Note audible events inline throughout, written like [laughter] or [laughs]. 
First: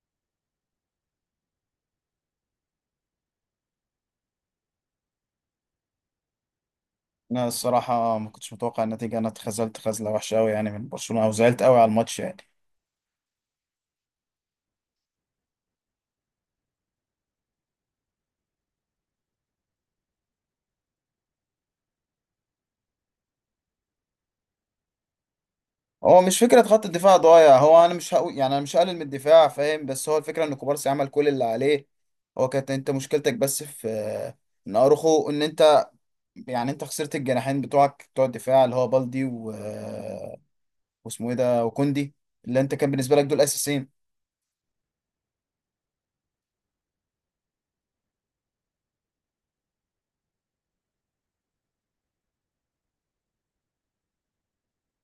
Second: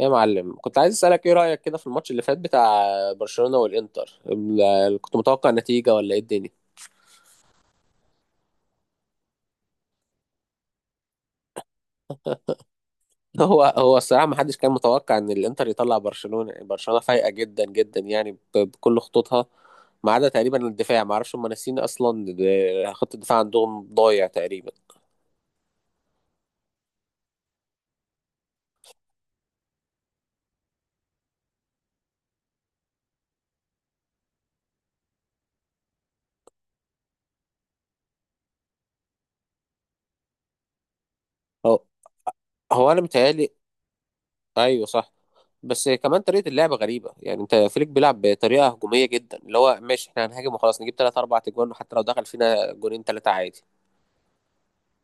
إيه يا معلم، كنت عايز اسالك ايه رايك كده في الماتش اللي فات بتاع برشلونه والانتر. كنت متوقع نتيجه ولا ايه الدنيا؟ انا الصراحه ما كنتش متوقع النتيجه. انا اتخذلت خذله وحشه قوي يعني من برشلونه او زعلت قوي على الماتش يعني. [laughs] هو الصراحه ما حدش كان متوقع ان الانتر يطلع برشلونه. برشلونه فايقه جدا جدا، يعني بكل خطوطها، ما عدا تقريبا الدفاع. ما اعرفش هم ناسيين اصلا، خط الدفاع عندهم ضايع تقريبا. هو مش فكره خط الدفاع ضايع. هو انا مش هقول يعني انا مش هقلل من الدفاع فاهم بس هو الفكره ان كوبارسي عمل كل اللي عليه. هو كانت انت مشكلتك بس في ان اروخو ان انت يعني انت خسرت الجناحين بتوعك بتوع الدفاع اللي هو بالدي واسمه ايه ده هو وكوندي اللي انت كان هو انا بالنسبه لك دول متهيألي، اساسيين. ايوه صح. بس كمان طريقه اللعب غريبه، يعني انت فليك بيلعب بطريقه هجوميه جدا، اللي هو ماشي، احنا هنهاجم وخلاص، نجيب ثلاث اربع اجوان، وحتى لو دخل فينا جونين ثلاثه عادي.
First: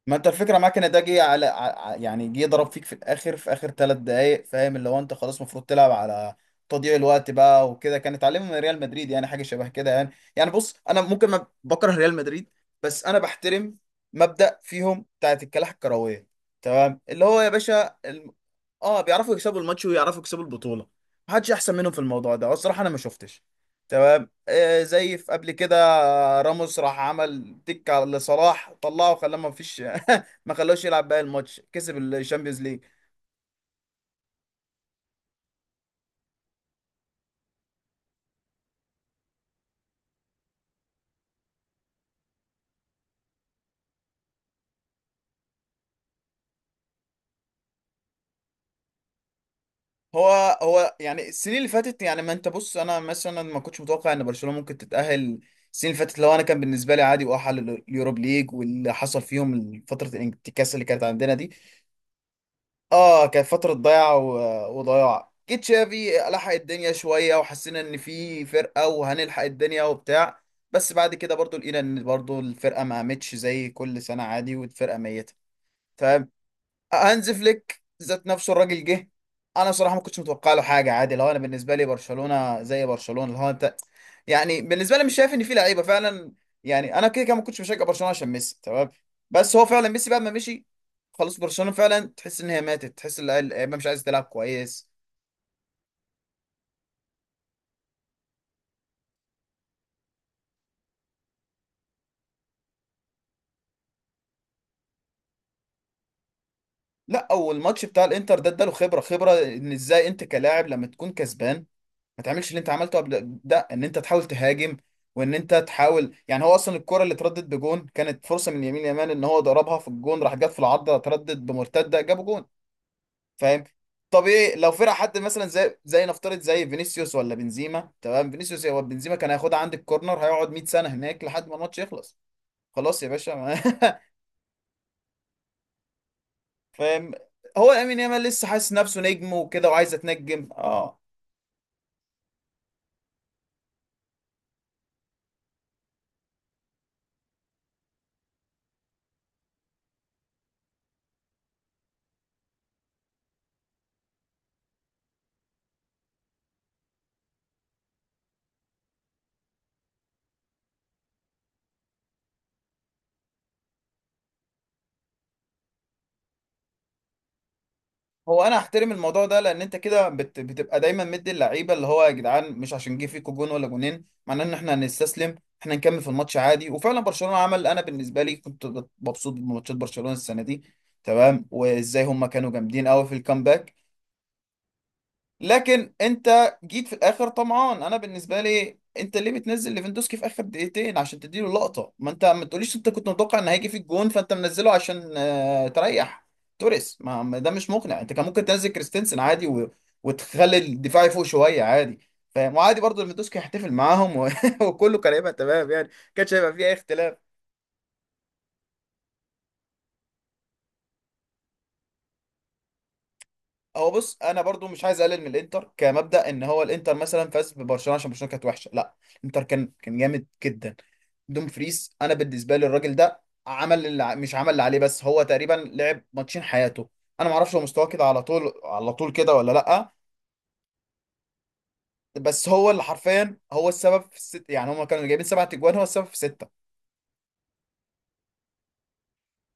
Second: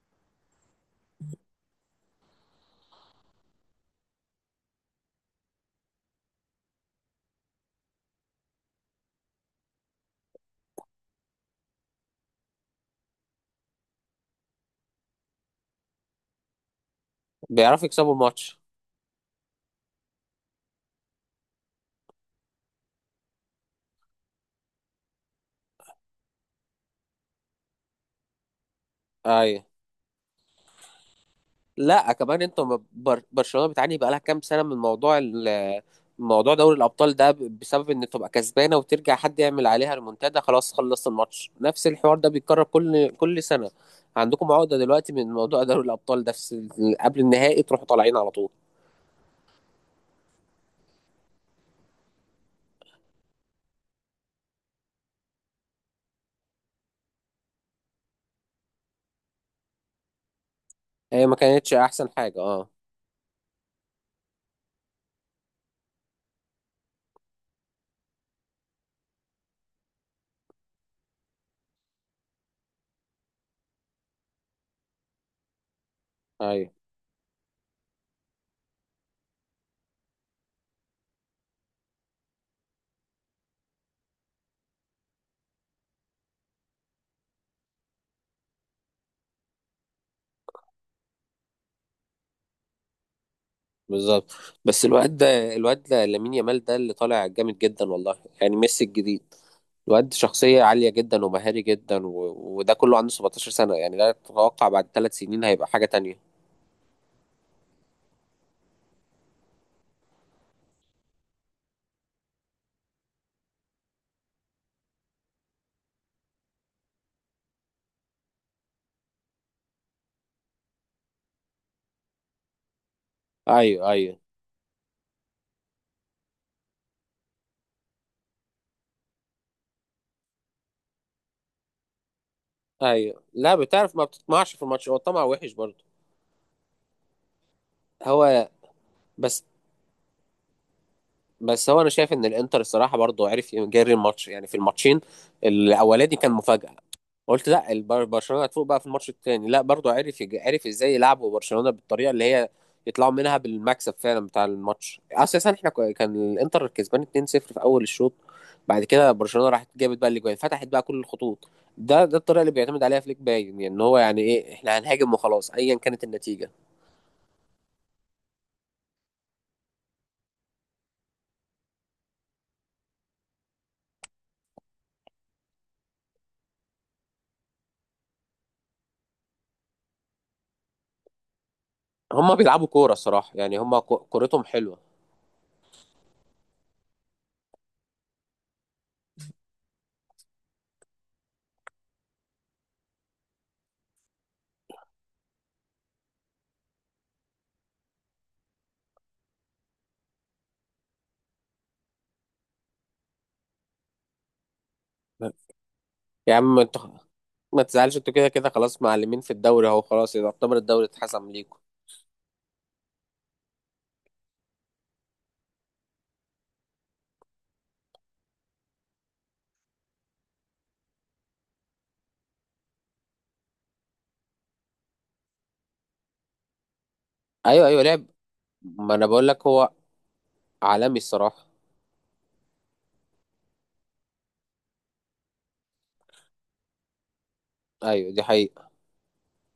ما انت الفكره معاك ان ده جه على ع- يعني جه ضرب فيك في الاخر في اخر ثلاث دقائق فاهم اللي هو انت خلاص المفروض تلعب على تضييع الوقت بقى وكده كان اتعلمه من ريال مدريد يعني حاجه شبه كده يعني. بص انا ممكن ما بكره ريال مدريد بس انا بحترم مبدأ فيهم بتاعت الكلاح الكرويه تمام اللي هو يا بيعرفوا باشا يكسبوا الماتش، اه بيعرفوا يكسبوا الماتش ويعرفوا يكسبوا البطوله. محدش احسن منهم في الموضوع ده والصراحه انا ما شفتش تمام آه زي في قبل كده. راموس راح عمل تك على لصلاح طلعه خلاه ما ايوه. فيش [laughs] ما خلاهوش يلعب باقي الماتش كسب لا كمان الشامبيونز انتوا ليج. برشلونه بتعاني بقالها كام سنه من موضوع موضوع دوري الابطال ده، بسبب ان تبقى كسبانه وترجع حد يعمل عليها ريمونتادا، خلاص خلصت الماتش. نفس الحوار ده بيتكرر كل سنه. عندكم عقده دلوقتي من موضوع دوري الابطال ده، قبل النهائي تروحوا طالعين على طول. هو يعني السنين اللي فاتت يعني ما انت بص انا مثلا ما كنتش متوقع ان برشلونة ممكن تتأهل السنين اللي فاتت لو انا كان بالنسبه لي عادي واحل اليوروب ليج واللي حصل فيهم فتره الانتكاسه اللي كانت هي عندنا ما دي. كانتش احسن حاجه، اه. اه كانت فترة ضياع وضياع جيت شافي لحق الدنيا شوية وحسينا ان في فرقة وهنلحق الدنيا وبتاع. بس بعد كده برضو لقينا ان برضو الفرقة ما قامتش زي كل سنة عادي والفرقة ميتة. ايوه هانز فليك ذات نفسه الراجل جه. انا صراحه ما كنتش متوقع له حاجه عادي لو انا بالنسبه لي برشلونه زي برشلونه اللي هو انت يعني بالنسبه لي مش شايف ان في لعيبه فعلا. يعني انا كده كده ما كنتش بشجع برشلونه عشان ميسي تمام. بس هو فعلا ميسي بعد ما مشي خلاص برشلونه فعلا تحس ان هي ماتت تحس ان اللعيبه مش عايزه تلعب بالظبط. بس كويس. الواد ده لامين يامال ده اللي طالع جامد جدا والله. يعني ميسي الجديد. الواد شخصية عالية جدا ومهاري جدا، وده كله عنده 17 سنة. يعني لا تتوقع بعد 3 سنين هيبقى حاجة تانية. لا اول ماتش بتاع الانتر ده اداله خبره خبره ان ازاي انت كلاعب لما تكون كسبان ما تعملش اللي انت عملته قبل ده ان انت تحاول تهاجم وان انت تحاول يعني هو اصلا الكرة اللي اتردت بجون كانت فرصة من يمين يمان ان هو ضربها في الجون راح جت في العارضة اتردت بمرتدة جابوا جون. فاهم ايوه ايوه طبيعي لو فرق حد مثلا زي نفترض زي فينيسيوس ولا بنزيما تمام فينيسيوس هو بنزيما كان هياخدها عند الكورنر هيقعد 100 سنة هناك لحد ما الماتش يخلص. خلاص يا ايوه، باشا [laughs] لا بتعرف ما بتطمعش في الماتش، هو الطمع وحش برضه. فاهم هو لامين يامال لسه هو حاسس نفسه نجم بس وكده وعايز اتنجم اه. بس هو انا شايف ان الانتر الصراحة برضه عرف يجري الماتش، يعني في الماتشين الاولاني كان مفاجأة. قلت لا، برشلونه هتفوق بقى في الماتش التاني. لا برضو عرف عرف ازاي يلعبوا برشلونه بالطريقه اللي هي يطلعوا منها بالمكسب. فعلا بتاع الماتش اساسا، كان الانتر كسبان 2-0 في اول الشوط. بعد كده برشلونه راحت جابت بقى الاجوان، فتحت بقى كل الخطوط. ده الطريقه اللي بيعتمد عليها فليك، باين يعني ان هو يعني ايه احنا هنهاجم وخلاص ايا كانت النتيجه. هو انا احترم الموضوع ده لان انت كده بتبقى دايما مدي اللعيبه اللي هو يا جدعان مش عشان جه فيكوا جون ولا جونين معناه ان احنا هنستسلم. احنا نكمل في الماتش عادي وفعلا برشلونه عمل انا بالنسبه لي كنت مبسوط بماتشات برشلونه السنه دي تمام وازاي هم هما كانوا بيلعبوا جامدين كوره قوي في الصراحه، يعني الكامباك. هما كورتهم حلوه. لكن انت جيت في الاخر طمعان انا بالنسبه لي انت ليه بتنزل ليفاندوسكي في اخر دقيقتين عشان تديله اللقطه ما انت ما تقوليش انت كنت متوقع ان هيجي فيك جون فانت منزله عشان تريح توريس ما ده مش مقنع انت كان ممكن تنزل كريستنسن عادي وتخلي الدفاع يفوق شويه عادي. فاهم وعادي برضه ليفاندوسكي هيحتفل معاهم [laughs] وكله كان هيبقى تمام يعني ما كانش يا هيبقى عم فيه اي انت، اختلاف. ما تزعلش، انتوا كده كده خلاص معلمين في الدوري اهو، خلاص يعتبر الدوري اتحسم ليكم. هو بص انا برضو مش عايز اقلل من الانتر كمبدا ان هو الانتر مثلا فاز ببرشلونه عشان برشلونه كانت وحشه لا. الانتر كان جامد جدا. دوم فريز انا بالنسبه لي الراجل ده عمل اللي ع- مش عمل اللي عليه بس هو تقريبا لعب ماتشين حياته. انا ما اعرفش هو ايوه ايوه، مستواه كده لعب. على طول على ما انا طول بقول كده لك ولا هو لا. عالمي الصراحه. بس هو اللي حرفيا هو السبب في الست يعني هم كانوا جايبين سبعة اجوان هو السبب في سته. ايوه دي حقيقه.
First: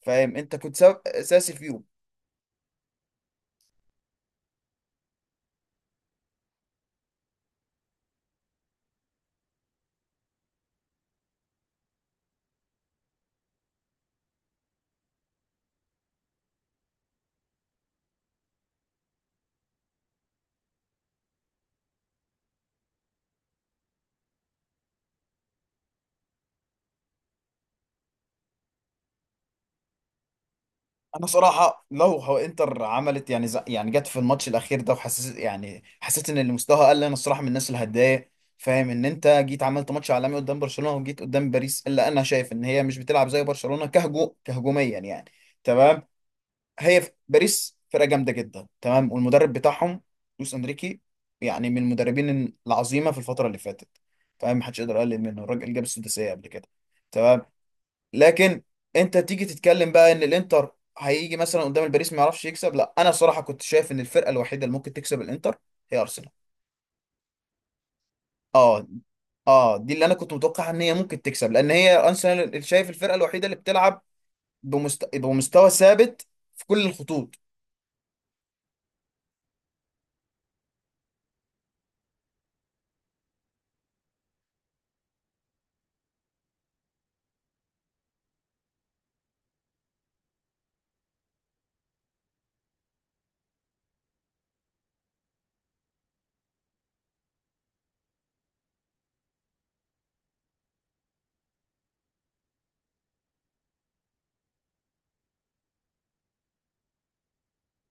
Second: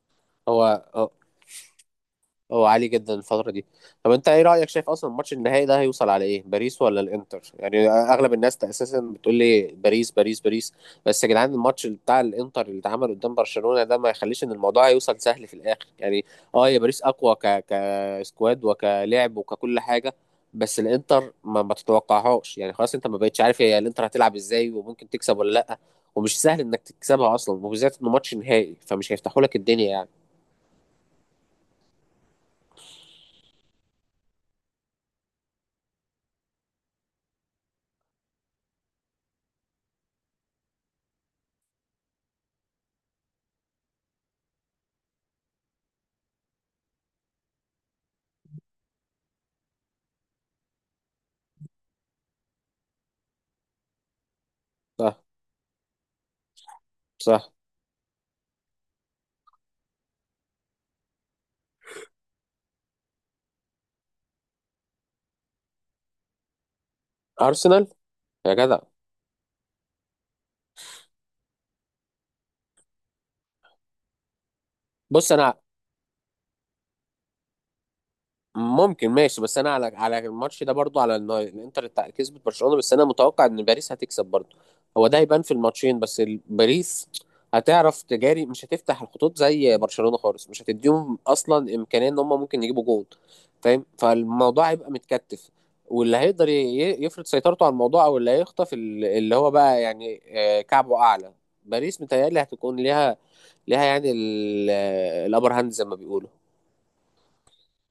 فاهم انت كنت سبب هو اساسي فيهم. هو عالي جدا الفترة دي. طب انت ايه رأيك، شايف اصلا الماتش النهائي ده هيوصل على ايه، باريس ولا الانتر؟ يعني اغلب الناس اساسا بتقول لي باريس باريس باريس، بس يا جدعان الماتش بتاع الانتر اللي اتعمل قدام برشلونة ده ما يخليش ان الموضوع هيوصل سهل في الاخر يعني. اه، يا باريس اقوى كسكواد وكلعب وككل حاجة، بس الانتر ما تتوقعهاش، يعني خلاص انت ما بقتش عارف هي الانتر هتلعب ازاي وممكن تكسب ولا لا. ومش سهل انك تكسبها اصلا، وبالذات انه ماتش نهائي، فمش هيفتحوا لك الدنيا يعني. انا صراحه لو هو انتر عملت يعني جت في الماتش الاخير ده وحسيت يعني حسيت ان اللي مستواها قل انا الصراحه من الناس اللي هتضايق. فاهم ان انت جيت عملت ماتش عالمي قدام برشلونه وجيت قدام باريس الا انا شايف ان هي مش بتلعب زي برشلونه كهجوميا يعني. تمام باريس فرقه جامده جدا تمام والمدرب بتاعهم لويس انريكي يعني من المدربين العظيمه في الفتره اللي فاتت. فاهم محدش يقدر صح يقلل منه الراجل جاب السداسيه قبل كده صح. تمام. لكن انت تيجي تتكلم بقى ان الانتر هيجي مثلا قدام الباريس ما يعرفش يكسب لا انا صراحة كنت شايف ان الفرقة الوحيدة اللي ممكن تكسب الانتر هي ارسنال. ارسنال، يا جدع. اه اه دي اللي انا كنت متوقع ان هي ممكن تكسب لان هي ارسنال اللي شايف الفرقة الوحيدة اللي بتلعب بص انا، بمستوى ثابت في كل الخطوط. ممكن ماشي، بس انا على الماتش ده برضو، على إن الانتر كسبت برشلونة، بس انا متوقع ان باريس هتكسب برضو. هو ده هيبان في الماتشين. بس باريس هتعرف تجاري، مش هتفتح الخطوط زي برشلونة خالص، مش هتديهم اصلا امكانية ان هم ممكن يجيبوا جول، فاهم. فالموضوع هيبقى متكتف. واللي هيقدر يفرض سيطرته على الموضوع، او اللي هيخطف اللي هو بقى، يعني كعبه اعلى. باريس متهيألي هتكون ليها يعني الابر هاند زي ما بيقولوا.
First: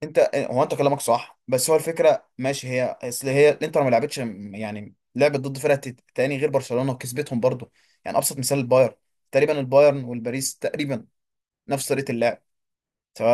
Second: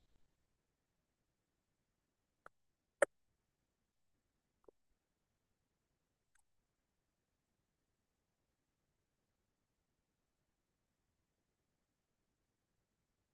انت هو انت كلامك صح بس هو الفكرة ماشي هي اصل هي الانتر ما لعبتش يعني لعبت ضد فرقة تاني غير برشلونة وكسبتهم برضو. يعني ابسط مثال البايرن تقريبا البايرن والباريس تقريبا نفس طريقة اللعب.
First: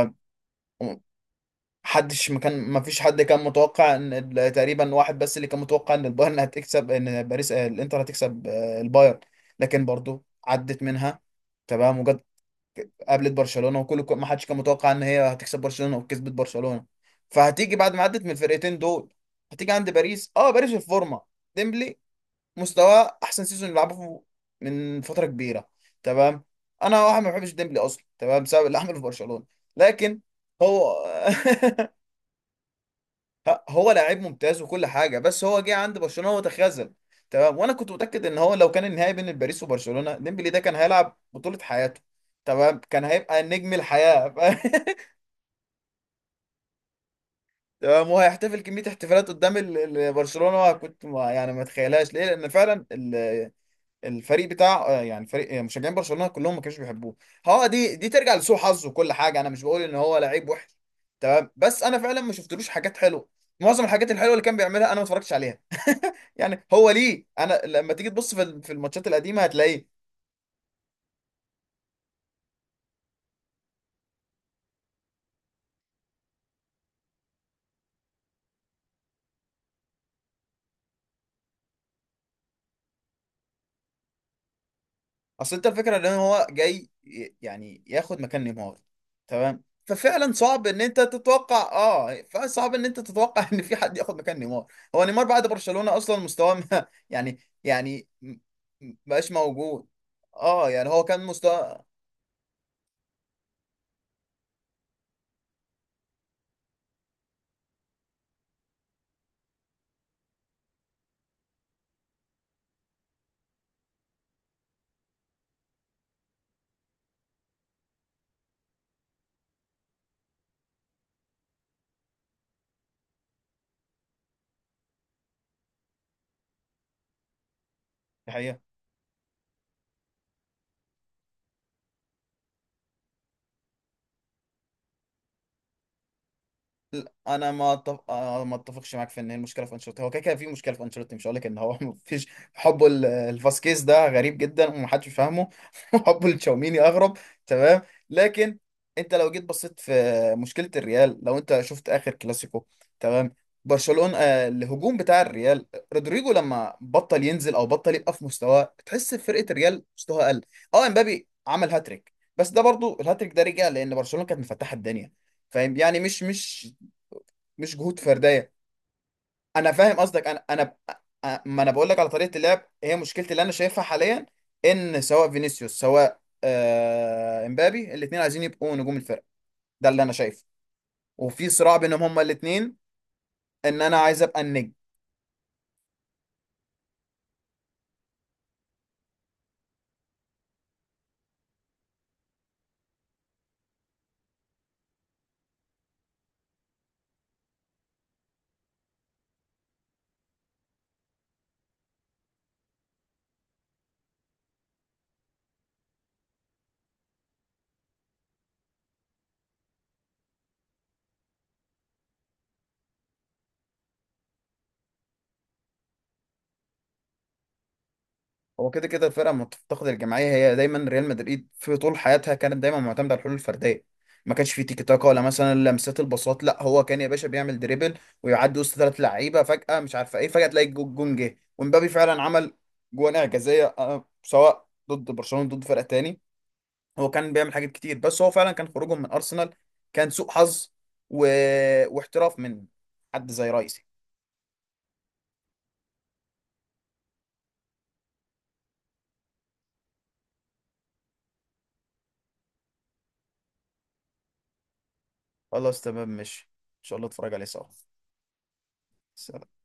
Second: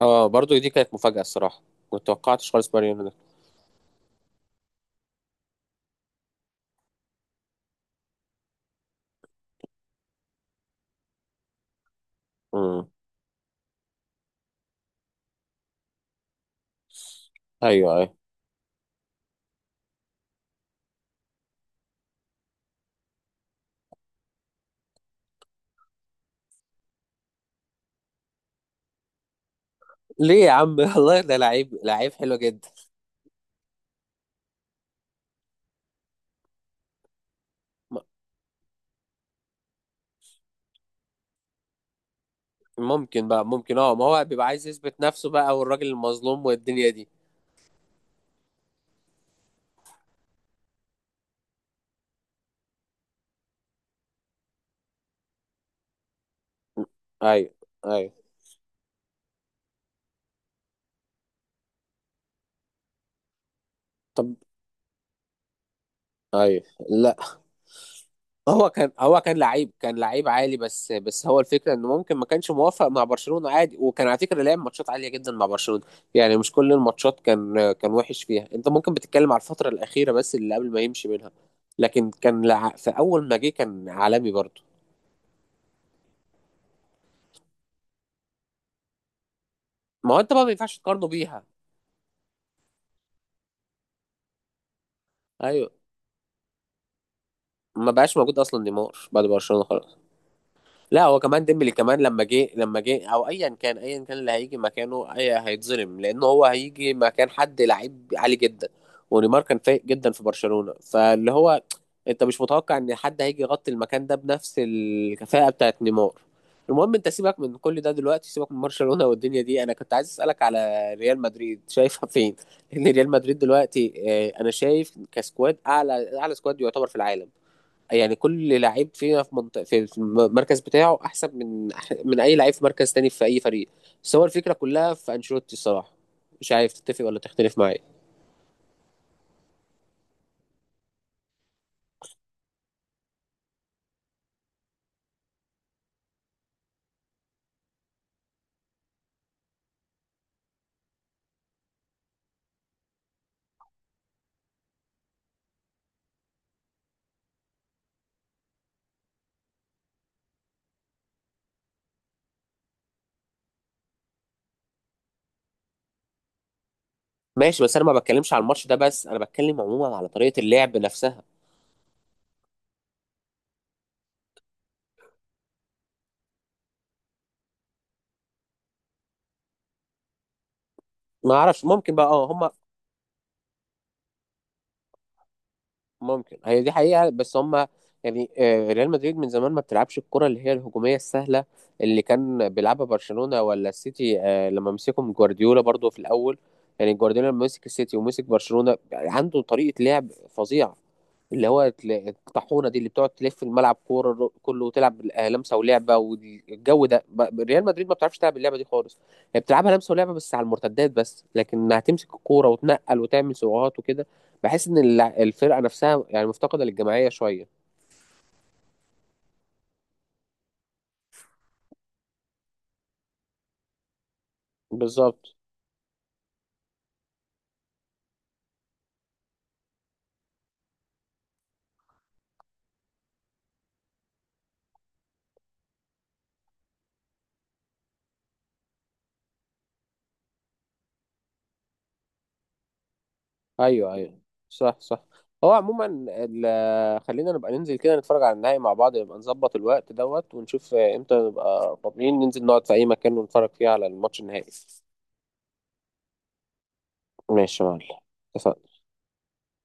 اه، برضو دي كانت مفاجأة الصراحة، ما محدش ما توقعتش كان خالص ما فيش ماريانو ده. حد كان متوقع ان تقريبا واحد بس اللي كان متوقع ان البايرن هتكسب ان باريس الانتر هتكسب البايرن. لكن برضو عدت منها تمام وجت امم قابلت برشلونة وكل ما حدش كان متوقع ان هي هتكسب برشلونة وكسبت برشلونة. فهتيجي ايوه بعد ما ايوه. عدت من الفرقتين دول هتيجي عند باريس اه باريس في الفورمة. ديمبلي مستواه احسن سيزون يلعبه من فترة كبيرة تمام. انا واحد ما بحبش ديمبلي اصلا تمام بسبب اللي عمله في برشلونة. لكن ليه يا عم؟ [laughs] هو والله ده لعيب، [laughs] لعيب حلو جدا. هو لعيب ممتاز وكل حاجه بس هو جه عند برشلونه وتخاذل تمام. وانا كنت م- متاكد ان هو لو كان النهائي بين باريس وبرشلونه ديمبلي ده كان هيلعب بطوله حياته تمام كان ممكن هيبقى بقى، نجم ممكن، اه، ما هو الحياه [laughs] بيبقى عايز يثبت نفسه بقى، والراجل المظلوم والدنيا دي. تمام. وهيحتفل كميه احتفالات قدام برشلونه كنت ما يعني ما اتخيلهاش ليه لان فعلا الفريق بتاع يعني فريق مشجعين برشلونة كلهم ما كانوش بيحبوه. ايوه هو دي ايوه. ترجع لسوء حظه وكل حاجة انا مش بقول ان هو لعيب وحش تمام. بس انا فعلا ما شفتلوش حاجات حلوة. معظم الحاجات الحلوة طب اللي كان بيعملها انا ما اتفرجتش عليها [laughs] ايوه، يعني هو لا ليه انا لما تيجي تبص في هو في كان الماتشات هو كان القديمة لعيب، هتلاقيه. كان لعيب عالي. بس هو الفكره انه ممكن ما كانش موافق مع برشلونه عادي، وكان على فكره لعب ماتشات عاليه جدا مع برشلونه. يعني مش كل الماتشات كان وحش فيها. انت ممكن بتتكلم على الفتره الاخيره بس، اللي قبل ما يمشي منها. لكن كان في اول ما جه كان عالمي برضه. اصل انت الفكره ان هو جاي يعني ياخد مكان نيمار تمام. ما هو ففعلا انت بقى ما صعب ينفعش ان انت تقارنه بيها. تتوقع اه فصعب ان انت تتوقع [laughs] ان في حد ياخد مكان نيمار. هو نيمار بعد ايوه، برشلونه اصلا مستواه ما- [laughs] يعني ما يعني بقاش موجود اصلا نيمار بعد مبقاش برشلونه موجود خلاص. اه يعني هو لا هو كان كمان ديمبلي، مستوى. كمان لما جه او ايا كان، ايا كان اللي هيجي مكانه اي هيتظلم، لان هو هيجي مكان حد لعيب عالي جدا. ونيمار كان فايق جدا في برشلونة، فاللي هو انت مش متوقع ان حد هيجي يغطي المكان ده بنفس الكفاءة بتاعت نيمار. المهم انت سيبك من كل ده دلوقتي، سيبك من برشلونة والدنيا دي. انا كنت عايز اسالك على ريال مدريد شايفها فين [laughs] لان ريال مدريد دلوقتي انا شايف كسكواد اعلى سكواد يعتبر في العالم. يعني كل لعيب فينا في منطقة، في المركز بتاعه احسن من اي لعيب في مركز تاني في اي فريق. بس هو الفكره كلها في انشيلوتي الصراحه، مش عارف تتفق ولا انا تختلف ما معايا. أتف... آه، ما اتفقش معاك في ان هي المشكله في انشيلوتي هو كده كده في مشكله في انشيلوتي مش هقول لك ان هو [laughs] ما فيش. حبه لفاسكيز ده غريب جدا ومحدش فاهمه [laughs] حبه لتشاوميني اغرب تمام. لكن انت لو جيت بصيت في مشكله الريال لو انت شفت اخر كلاسيكو تمام. برشلونه الهجوم بتاع الريال رودريجو لما بطل ينزل او بطل يبقى في مستواه تحس فرقه الريال مستواها قل. اه امبابي عمل هاتريك بس ده برضو الهاتريك ده رجع لان برشلونه كانت مفتحه الدنيا. فاهم يعني ماشي، مش بس انا ما جهود بتكلمش على فرديه. الماتش ده بس، انا بتكلم انا عموما فاهم على قصدك طريقه انا انا اللعب نفسها. ما انا بقول لك على طريقه اللعب هي مشكلتي اللي انا شايفها حاليا. ان سواء فينيسيوس سواء امبابي الاثنين عايزين يبقوا نجوم الفرقه. ده اللي انا شايفه ما وفي اعرفش، صراع ممكن بينهم بقى، هما اه هم. الاثنين ان انا عايز ابقى النجم. ممكن هي دي حقيقة، بس هم يعني ريال مدريد من زمان ما بتلعبش الكرة اللي هي الهجومية السهلة اللي كان بيلعبها برشلونة ولا السيتي، لما مسكهم جوارديولا برضو في الأول. يعني جوارديولا لما مسك السيتي ومسك برشلونة عنده طريقة لعب فظيعة، اللي هو الطاحونة دي اللي بتقعد تلف الملعب كورة كله وتلعب لمسة ولعبة والجو ده. ريال مدريد ما بتعرفش تلعب اللعبة دي خالص. هي بتلعبها لمسة ولعبة بس على المرتدات بس، لكن هتمسك الكورة وتنقل وتعمل سرعات وكده. بحس ان الفرقه نفسها يعني مفتقده للجماعيه شويه. هو كده كده الفرقه لما بتفتقد الجماعيه هي دايما ريال مدريد في طول حياتها كانت دايما معتمده على الحلول الفرديه. ما كانش في تيكي تاكا ولا بالظبط. مثلا لمسات البساط لا هو كان يا باشا بيعمل دريبل ويعدي وسط ثلاث لعيبه فجاه مش عارفه ايه فجاه تلاقي الجون جه ومبابي فعلا عمل جوان اعجازيه سواء ضد برشلونه ضد فرقه تاني. هو كان بيعمل حاجات كتير بس هو فعلا كان خروجهم من ارسنال كان سوء حظ و... واحتراف من حد زي رايسي. ايوه ايوه، صح صح. هو عموما، خلينا نبقى ننزل كده نتفرج على النهائي مع بعض، نبقى نظبط الوقت دوت ونشوف امتى نبقى فاضيين ننزل نقعد في اي مكان ونتفرج فيه على الماتش النهائي. خلاص تمام ماشي ان شاء الله اتفرج عليه ماشي سوا. يا معلم، اتفقنا. سلام.